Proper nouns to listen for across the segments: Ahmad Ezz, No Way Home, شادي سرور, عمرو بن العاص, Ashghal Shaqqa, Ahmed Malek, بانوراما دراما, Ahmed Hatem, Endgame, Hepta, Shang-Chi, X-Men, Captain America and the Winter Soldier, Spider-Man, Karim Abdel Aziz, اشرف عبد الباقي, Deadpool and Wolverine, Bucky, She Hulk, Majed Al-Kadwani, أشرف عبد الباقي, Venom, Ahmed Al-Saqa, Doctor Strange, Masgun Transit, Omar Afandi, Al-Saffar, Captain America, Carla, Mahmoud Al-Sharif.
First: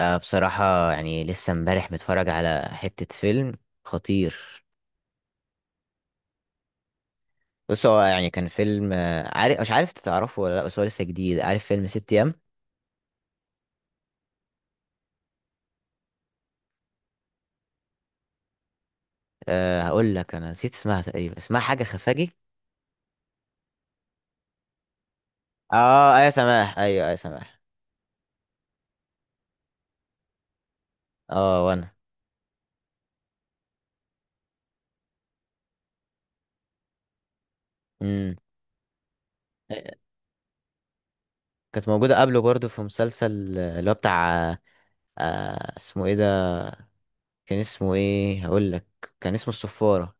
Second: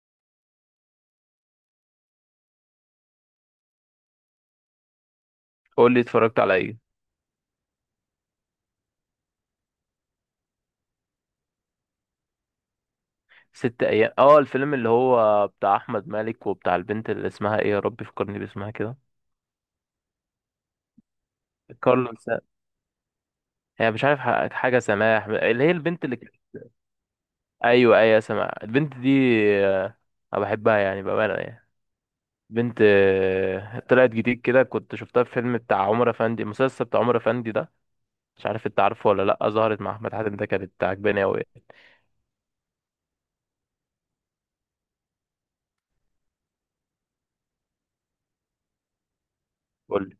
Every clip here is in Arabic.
بصراحة يعني لسه امبارح متفرج على حتة فيلم خطير. قول لي اتفرجت على ايه؟ بص هو يعني كان فيلم عارف، مش عارف تعرفه ولا لا، بس هو لسه جديد. عارف فيلم ست أيام؟ ست ايام، اه الفيلم اللي هو بتاع احمد مالك وبتاع البنت اللي اسمها ايه، يا رب فكرني باسمها كده. أه هقول لك، أنا نسيت اسمها تقريبا، اسمها حاجة كارلا س... خفاجي. هي مش عارف، حاجه سماح اللي هي البنت اه ايوه سماح، ايوه ايوه سماح. ايوه ايوه سماح البنت دي. آه، انا بحبها يعني بامانه اه يعني. وانا. بنت طلعت جديد كده، كنت شفتها في فيلم بتاع عمر افندي، المسلسل بتاع عمر افندي ده. امم. مش عارف انت عارفه ولا لا، ظهرت مع احمد حاتم ده، كانت عجباني قوي. كانت موجودة قبله برضو في مسلسل اللي هو بتاع اسمه ايه ده، كان اسمه ايه هقول لك، كان اسمه قول الصفارة، لي،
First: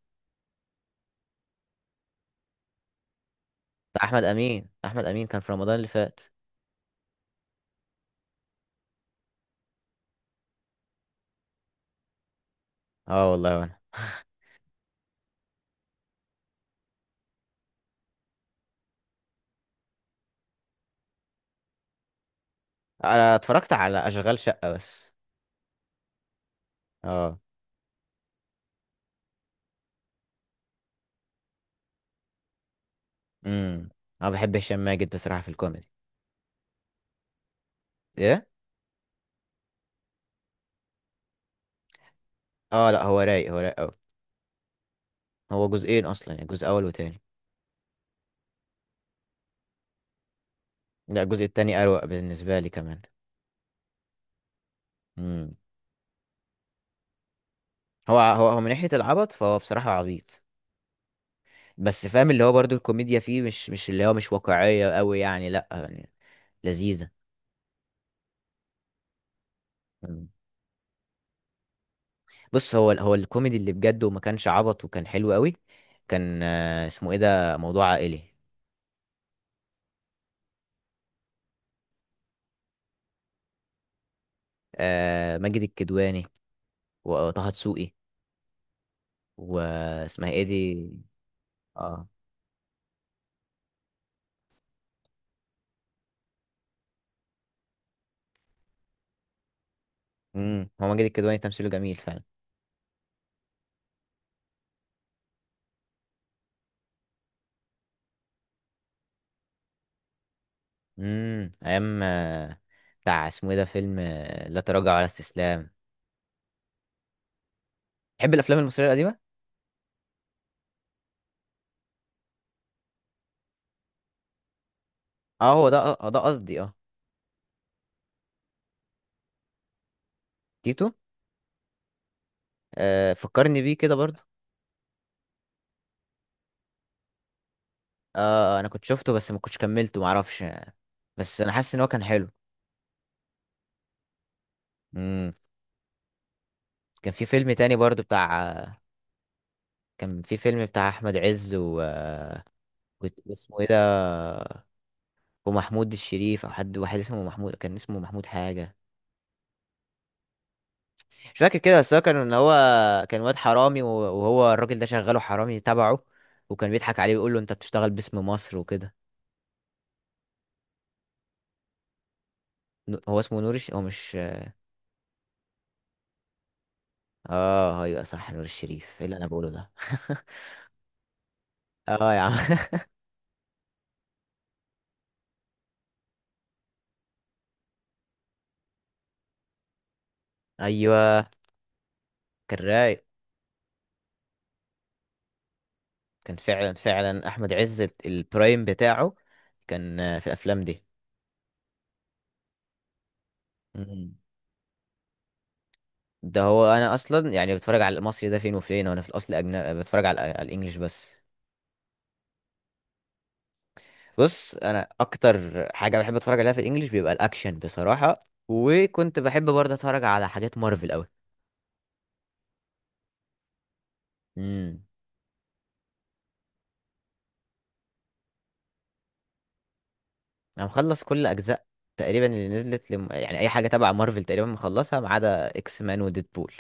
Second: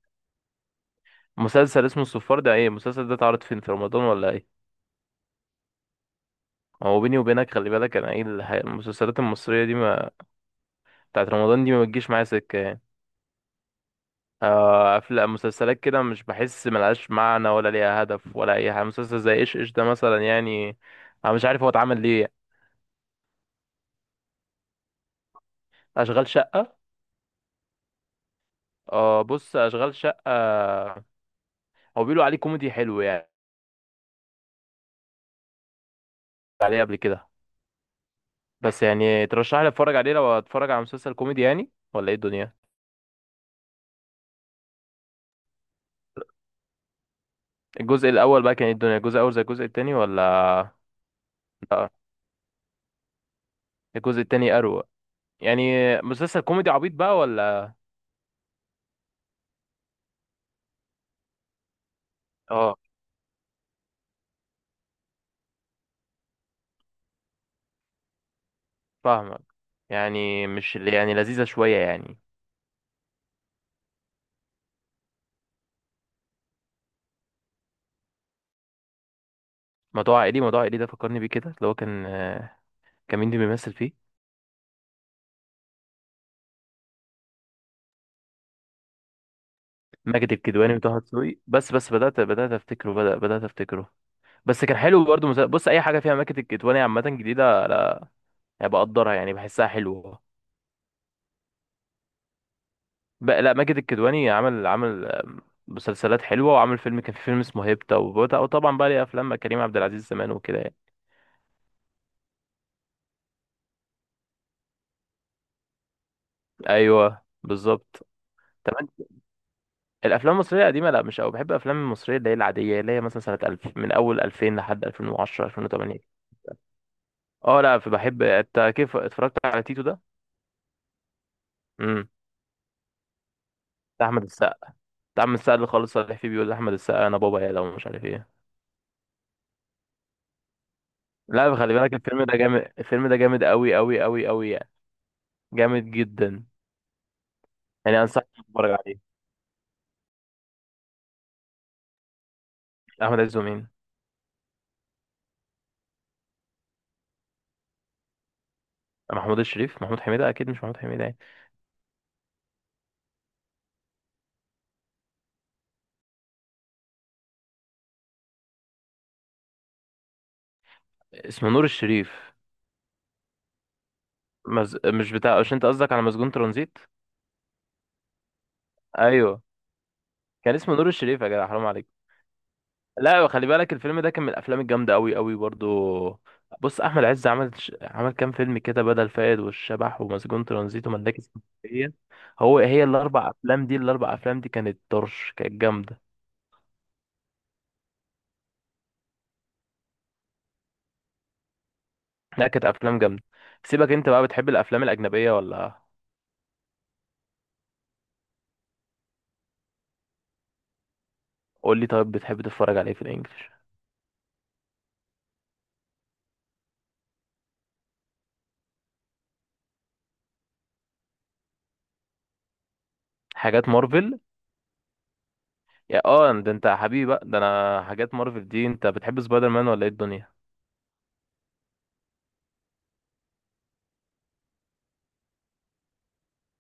مسلسل اسمه الصفار ده ايه المسلسل ده؟ اتعرض فين، في رمضان بتاع أحمد ولا ايه؟ أمين. أحمد أمين كان في رمضان اللي فات. هو بيني وبينك خلي بالك، انا ايه المسلسلات المصريه دي، ما بتاعت رمضان دي ما بتجيش معايا سكه يعني. اه والله وانا. افلام مسلسلات كده، مش بحس ملهاش معنى ولا ليها هدف ولا اي حاجه. مسلسل زي ايش ايش ده مثلا يعني، انا مش عارف هو اتعمل ليه يعني. انا اتفرجت على اشغال شقه بس. اشغال شقه. اه. اه، بص اشغال شقه هو بيقولوا عليه كوميدي حلو يعني، امم. انا بحب هشام ماجد بصراحه في الكوميدي. عليه قبل كده. ايه؟ بس يعني ترشح لي اتفرج عليه؟ لو اتفرج على مسلسل كوميدي يعني ولا ايه الدنيا؟ اه لا هو رايق، هو رايق قوي. هو جزئين اصلا، يعني جزء اول وتاني. الجزء الاول بقى كان ايه الدنيا؟ الجزء الاول زي الجزء التاني ولا؟ لا الجزء التاني لا اروق بالنسبه لي كمان. الجزء التاني اروق امم. يعني. مسلسل كوميدي عبيط بقى ولا؟ هو من ناحيه العبط فهو بصراحه عبيط، بس فاهم اللي هو برضو اه، الكوميديا فيه مش اللي هو مش واقعيه قوي يعني، لا يعني لذيذه. فاهمك. مم. يعني مش يعني لذيذة شوية يعني. بص هو الكوميدي اللي بجد وما كانش عبط وكان حلو قوي، كان اسمه ايه ده، موضوع عائلي. موضوع عائلي. موضوع عائلي ده فكرني بيه كده، اللي هو كان كان مين اللي بيمثل فيه؟ ماجد الكدواني وطه دسوقي، واسمها ماجد ايه الكدواني دي. وطه دسوقي. بس اه. بدأت أفتكره. بس كان حلو برضه مسلسل. بص أي حاجة فيها ماجد الكدواني عامة جديدة يعني بقدرها يعني، بحسها حلوة. امم. هو ماجد الكدواني تمثيله جميل فعلا. لا ماجد الكدواني عمل عمل آم، مسلسلات حلوة، وعمل فيلم، كان في فيلم اسمه هيبتا، وطبعا بقى ليه أفلام مع كريم عبد العزيز زمان وكده يعني. ايام بتاع اسمه ايه ده، فيلم لا تراجع ولا استسلام. أيوه بالظبط. تحب الافلام المصريه القديمه؟ الافلام المصريه القديمه؟ لا مش قوي، بحب الافلام المصريه اللي هي العاديه، اللي هي مثلا سنه 2000، من اول 2000 لحد 2010، اه هو ده، 2008. آه ده قصدي، اه. اه لا بحب. انت كيف اتفرجت على تيتو ده؟ تيتو؟ امم. آه فكرني بيه كده بتاع احمد برضه. السقا بتاع احمد السقا اللي خالص صالح فيه بيقول لاحمد السقا انا بابا يا لو مش عارف ايه. اه انا كنت شفته بس ما كنتش كملته، معرفش، بس انا لا خلي حاسس ان هو بالك كان الفيلم حلو. ده جامد، الفيلم ده جامد قوي قوي قوي قوي يعني، امم. جامد جدا. كان في فيلم تاني يعني برضه انصحك بتاع تتفرج عليه. كان في فيلم بتاع احمد عز و... احمد عز واسمه ايه ومين؟ ده، ومحمود الشريف او حد واحد اسمه محمود، كان اسمه محمود حاجه، محمود الشريف، محمود حميدة اكيد، مش محمود حميدة يعني. مش فاكر كده. بس هو كان ان هو كان واد حرامي و- وهو الراجل ده شغاله حرامي تبعه، وكان بيضحك عليه ويقول له انت بتشتغل باسم مصر وكده. اسمه نور الشريف. نو- هو اسمه نور الش... هو مش. مز... مش بتاع مش، انت قصدك على مسجون ترانزيت؟ اه ايوه صح، نور الشريف، ايه اللي انا ايوه، بقوله ده. كان اسمه نور الشريف يا جدع، حرام عليك. اه يا عم. لا خلي بالك الفيلم ده كان من الافلام الجامده قوي قوي برضو. بص احمد عز عمل كام فيلم كده: بدل فاقد، والشبح، ومسجون ترانزيت، وملاك ايوه اسكندريه. كان هي رايق، الاربع افلام دي، الاربع افلام دي كانت طرش، كانت جامده. كان فعلا فعلا احمد عز البرايم بتاعه كان في الافلام دي. لا كانت افلام جامده. سيبك انت مم. بقى، بتحب الافلام الاجنبيه ولا؟ ده هو انا اصلا يعني بتفرج على المصري ده فين وفين، وانا في الاصل أجنبي بتفرج على الانجليش بس. قول لي طيب، بتحب تتفرج على ايه في الانجليش؟ بص انا اكتر حاجه بحب اتفرج عليها في الانجليش بيبقى الاكشن بصراحه، وكنت بحب برضه اتفرج على حاجات مارفل قوي. حاجات مارفل. امم. يا اه ده انت يا حبيبي بقى، ده انا حاجات مارفل دي. انت بتحب سبايدر مان ولا ايه الدنيا؟ انا مخلص كل اجزاء تقريبا اللي نزلت لم... يعني اي حاجه تبع مارفل تقريبا مخلصها، ما عدا اكس مان وديدبول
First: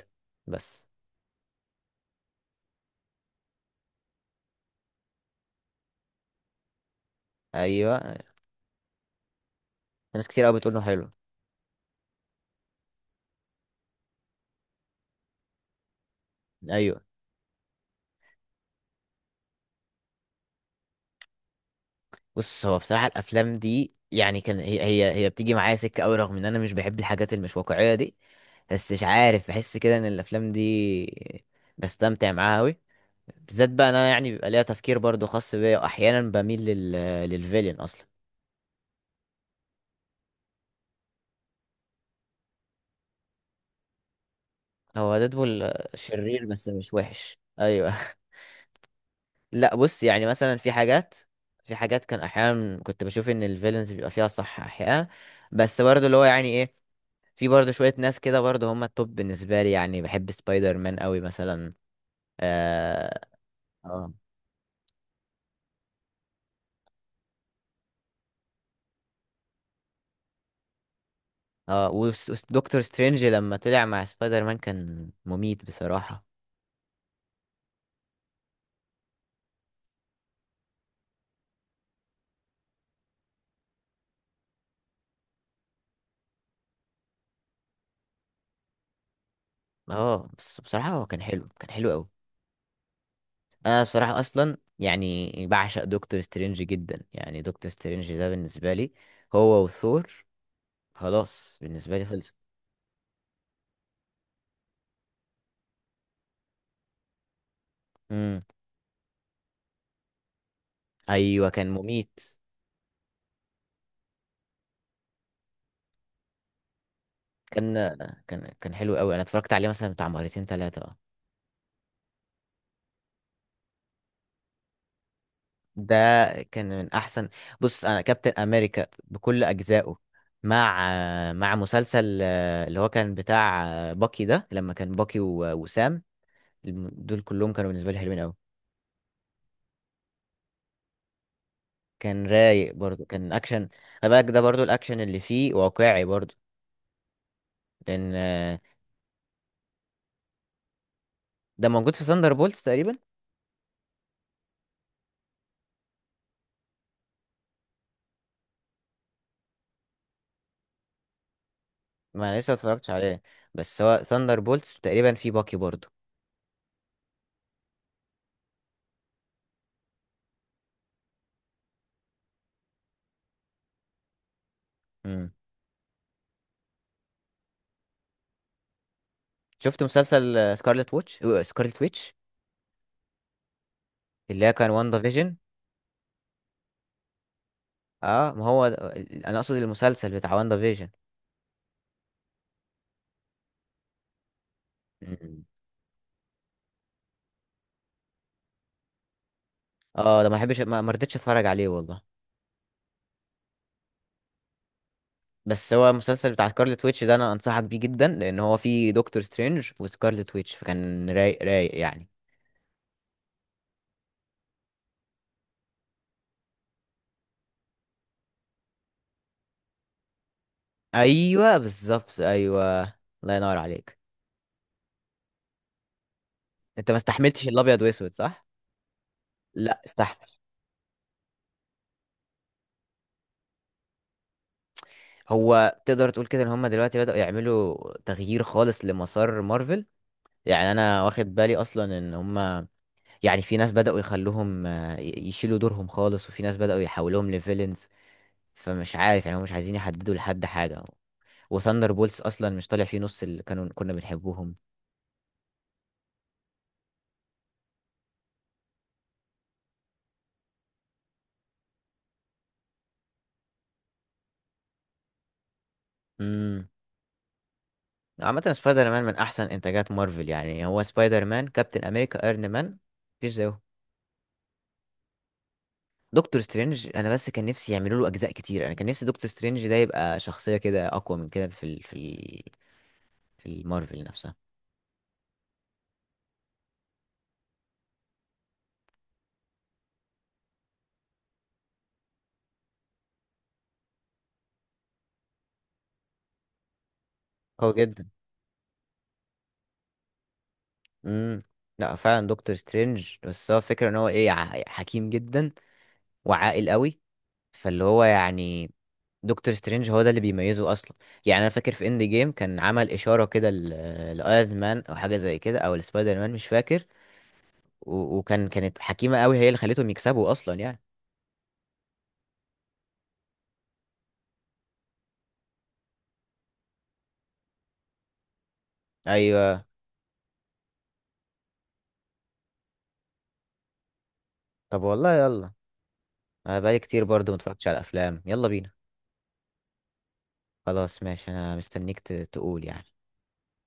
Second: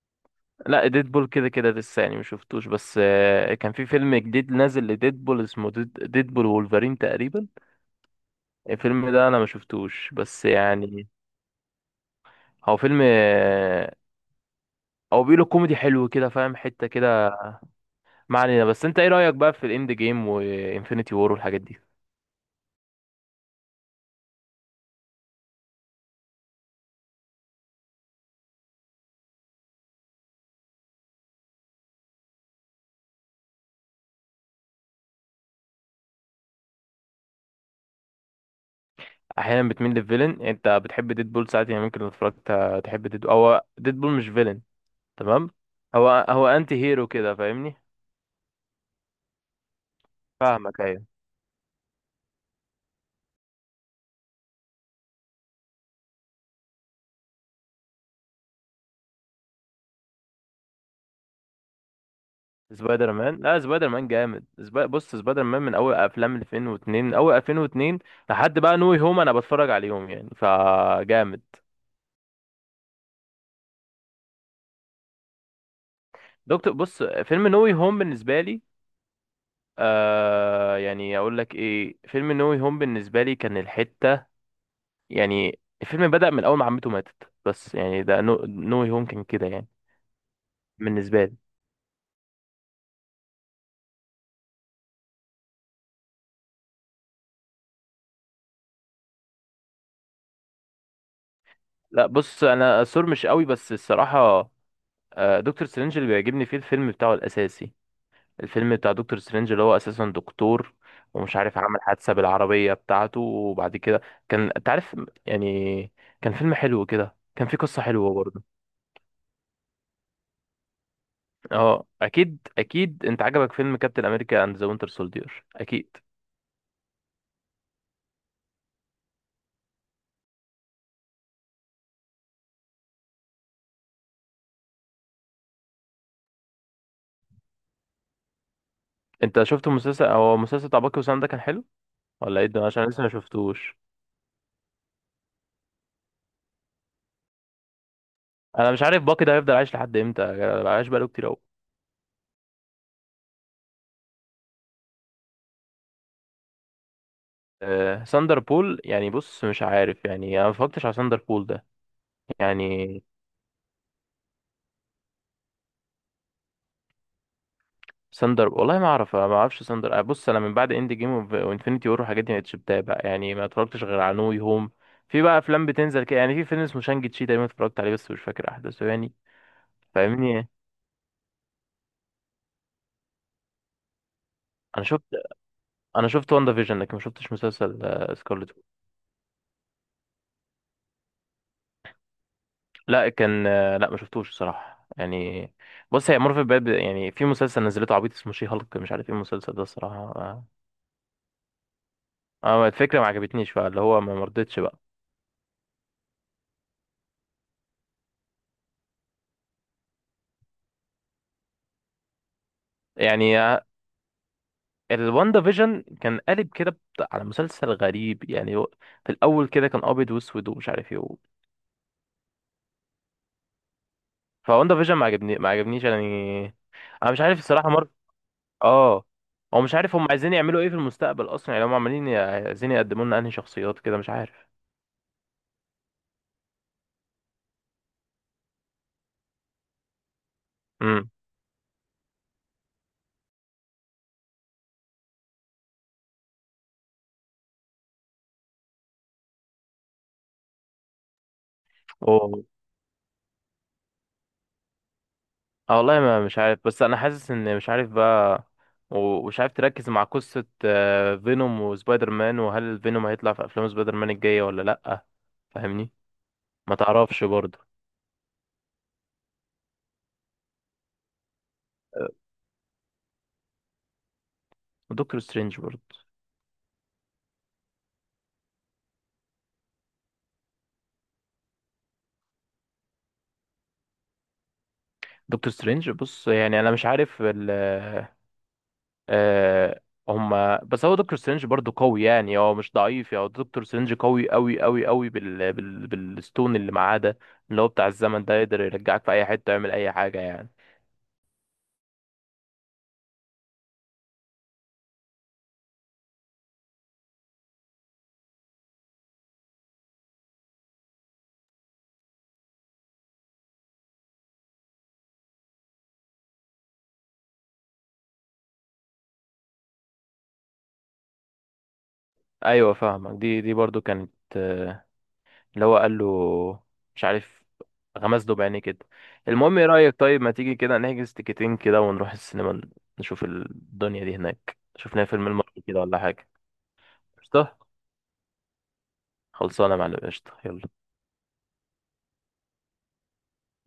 بس. لا ديدبول كده كده لسه يعني ما شفتوش، بس كان في فيلم جديد نازل لديدبول اسمه ديدبول وولفرين تقريبا. ايوه. الفيلم ده انا ما شفتوش ناس كتير بس قوي بتقول انه يعني. حلو. هو فيلم هو بيقولوا كوميدي حلو كده، فاهم حتة ايوه. كده. ما علينا، بس انت ايه رأيك بقى في الاند جيم وانفينيتي وور والحاجات دي؟ بص هو بصراحه الافلام دي يعني كان هي بتيجي معايا سكه قوي، رغم ان انا مش بحب الحاجات المش واقعيه دي، بس مش عارف بحس كده ان الافلام دي بستمتع معاها قوي، بالذات بقى انا يعني بيبقى ليها تفكير برضو خاص بيا، واحيانا بميل للفيلين اصلا. احيانا بتميل للفيلن، انت بتحب ديدبول ساعات يعني، ممكن لو اتفرجت تحب ديدبول؟ هو ديدبول مش فيلن. هو تمام. ديدبول هو شرير هو بس انتي مش هيرو كده، وحش، فاهمني. ايوه. لا بص يعني مثلا في فاهمك أيوة. حاجات، في حاجات كان احيانا كنت بشوف ان الفيلنز بيبقى فيها صح احيانا، بس برضو اللي هو يعني ايه، في برضو شوية ناس كده برضو هم التوب بالنسبة لي، يعني بحب سبايدر مان قوي مثلا. سبايدر اه. مان؟ لا سبايدر مان اه. جامد. بص سبايدر مان من اول افلام 2002، من اول 2002 لحد بقى نوي هوم، انا بتفرج عليهم يعني فجامد. اه دكتور سترينج لما طلع مع سبايدر مان كان مميت بصراحة. بص فيلم نوي هوم بالنسبه لي، يعني اقول لك ايه، فيلم نوي هوم بالنسبه لي كان الحته يعني. الفيلم بدأ من اول ما عمته ماتت، بس يعني ده نوي هوم كان كده يعني، اه بس بصراحة هو بالنسبه كان لي. حلو، كان حلو قوي. انا بصراحه اصلا يعني بعشق دكتور سترينج جدا، يعني دكتور سترينج ده بالنسبه لي، هو وثور، خلاص بالنسبه لي لا خلصت. بص انا سور مش قوي بس الصراحه. دكتور سترينج اللي بيعجبني فيه الفيلم بتاعه الاساسي. امم. الفيلم بتاع دكتور سترينج اللي هو اساسا دكتور، ومش ايوه عارف كان عمل حادثه مميت. بالعربيه بتاعته، وبعد كده كان انت عارف يعني، كان فيلم حلو كده، كان فيه قصه كان حلوه برضه. كان حلو قوي، انا اتفرجت عليه مثلا بتاع مرتين ثلاثه. اه. اه اكيد اكيد، انت عجبك فيلم كابتن امريكا اند ذا وينتر سولدير ده اكيد. كان من احسن. بص انا كابتن امريكا بكل اجزائه، مع مسلسل اللي هو كان بتاع باكي ده لما كان باكي و- وسام، الم- دول كلهم كانوا بالنسبه لي حلوين قوي. انت شفت المسلسل بتاع باكي وسام ده كان حلو كان ولا ايه ده، رايق عشان لسه برضو، ما كان اكشن. شفتوش. خلي بالك ده برضو الاكشن اللي فيه واقعي برضو، لان انا مش عارف باكي ده هيفضل عايش لحد امتى، عايش بقاله كتير قوي. ده موجود في ثاندر بولتس تقريبا. أه ساندر بول يعني، بص مش عارف يعني، انا ما اتفرجتش على ساندر بول ده ما انا لسه ما اتفرجتش يعني. عليه، بس هو ثاندر بولتس تقريبا فيه باكي برضو. ساندر، والله ما اعرفش ساندر. بص انا من بعد اند جيم وانفينيتي وور والحاجات دي ما بقتش بتابع يعني، ما اتفرجتش غير على نو هوم. في امم. بقى افلام بتنزل كده يعني، في فيلم اسمه شانج تشي تقريبا، اتفرجت عليه بس مش فاكر احداثه يعني. شفت فاهمني؟ مسلسل سكارلت ووتش، سكارلت ويتش، اللي هي كان انا واندا شفت فيجن. انا شفت واندا فيجن، لكن ما شفتش مسلسل اه ما سكارلت. هو ده- انا اقصد المسلسل بتاع واندا فيجن. لا كان آه، لا ما شفتوش الصراحه مم. يعني. بص هي مورفي بقى يعني، في مسلسل نزلته عبيط اسمه شي هالك، مش عارف ايه المسلسل ده الصراحه، اه ده ما اه. بحبش، ما رضيتش اتفرج عليه والله، الفكره ما عجبتنيش بقى، اللي هو ما مرضتش بقى. بس هو المسلسل بتاع سكارلت ويتش ده انا انصحك بيه جدا، لان هو فيه دكتور سترينج وسكارلت ويتش، فكان رايق رايق يعني. يعني الواندا فيجن كان قالب كده على مسلسل غريب يعني، هو في الاول كده كان ابيض واسود ومش عارف ايه ايوه بالظبط ايوه. الله ينور عليك. فواندا فيجن ما عجبنيش يعني. انت ما انا مش عارف استحملتش الصراحه الابيض واسود صح؟ اه. هو مش لا عارف هم استحمل. عايزين يعملوا ايه في المستقبل اصلا يعني، هم عمالين عايزين يقدموا لنا انهي شخصيات كده مش عارف. هو تقدر تقول كده ان هم دلوقتي بدأوا يعملوا تغيير خالص لمسار مارفل، يعني انا امم. واخد بالي اصلا ان هم يعني في ناس بدأوا يخلوهم يشيلوا دورهم خالص، وفي ناس بدأوا يحولوهم لفيلنز، فمش عارف يعني هم مش عايزين يحددوا لحد حاجة. وثاندر بولز و... اصلا مش طالع فيه نص اللي كنا بنحبوهم. اه والله ما مش عارف، بس انا حاسس ان مش عارف بقى، و- ومش عارف تركز مع قصه فينوم وسبايدر مان، وهل فينوم هيطلع في افلام سبايدر مان الجايه ولا لا؟ فاهمني، امم. ما تعرفش برضه. عامة سبايدر مان من أحسن إنتاجات مارفل، يعني هو سبايدر مان كابتن أمريكا أيرون مان، مفيش زيه. ودكتور سترينج برضه. دكتور سترينج أنا بس كان نفسي يعملوا له أجزاء كتير، أنا كان نفسي دكتور سترينج ده يبقى شخصية كده أقوى من كده في ال في ال في المارفل نفسها. دكتور سترينج، بص يعني انا مش عارف ال، آه، هما. بس هو دكتور سترينج برضه قوي يعني، هو مش ضعيف يعني، هو دكتور سترينج قوي قوي قوي قوي بالستون اللي معاه ده، اللي هو قوي بتاع جدا. الزمن ده، يقدر يرجعك في اي حتة يعمل اي حاجة يعني. امم. لا فعلا دكتور سترينج، بس هو الفكرة إن هو إيه، ع- حكيم جدا وعاقل قوي، فاللي هو يعني دكتور سترينج هو ده اللي بيميزه أصلا. يعني أنا فاكر في إند جيم كان عمل إشارة كده لأيرون مان أو حاجة زي كده أو لسبايدر مان، مش فاكر، و- وكان كانت حكيمة قوي هي اللي خليتهم يكسبوا اصلا يعني. ايوه فاهمك، دي برضه كانت آه، اللي هو قال له، مش عارف، غمز له بعينيه كده. المهم ايوه. ايه رأيك طيب، ما تيجي كده نحجز تيكتين كده ونروح السينما، نشوف الدنيا دي هناك، طب شوف لنا والله فيلم يلا، المرة كده ولا حاجة. انا بقالي كتير برضو ما قشطة. اتفرجتش على الافلام، يلا بينا. خلصانة يا معلم، قشطة يلا. خلاص ماشي، انا مستنيك ت- تقول يعني.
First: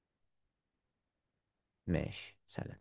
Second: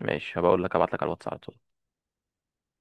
ماشي هبقول لك، هبعت لك على الواتس على طول. ماشي سلام.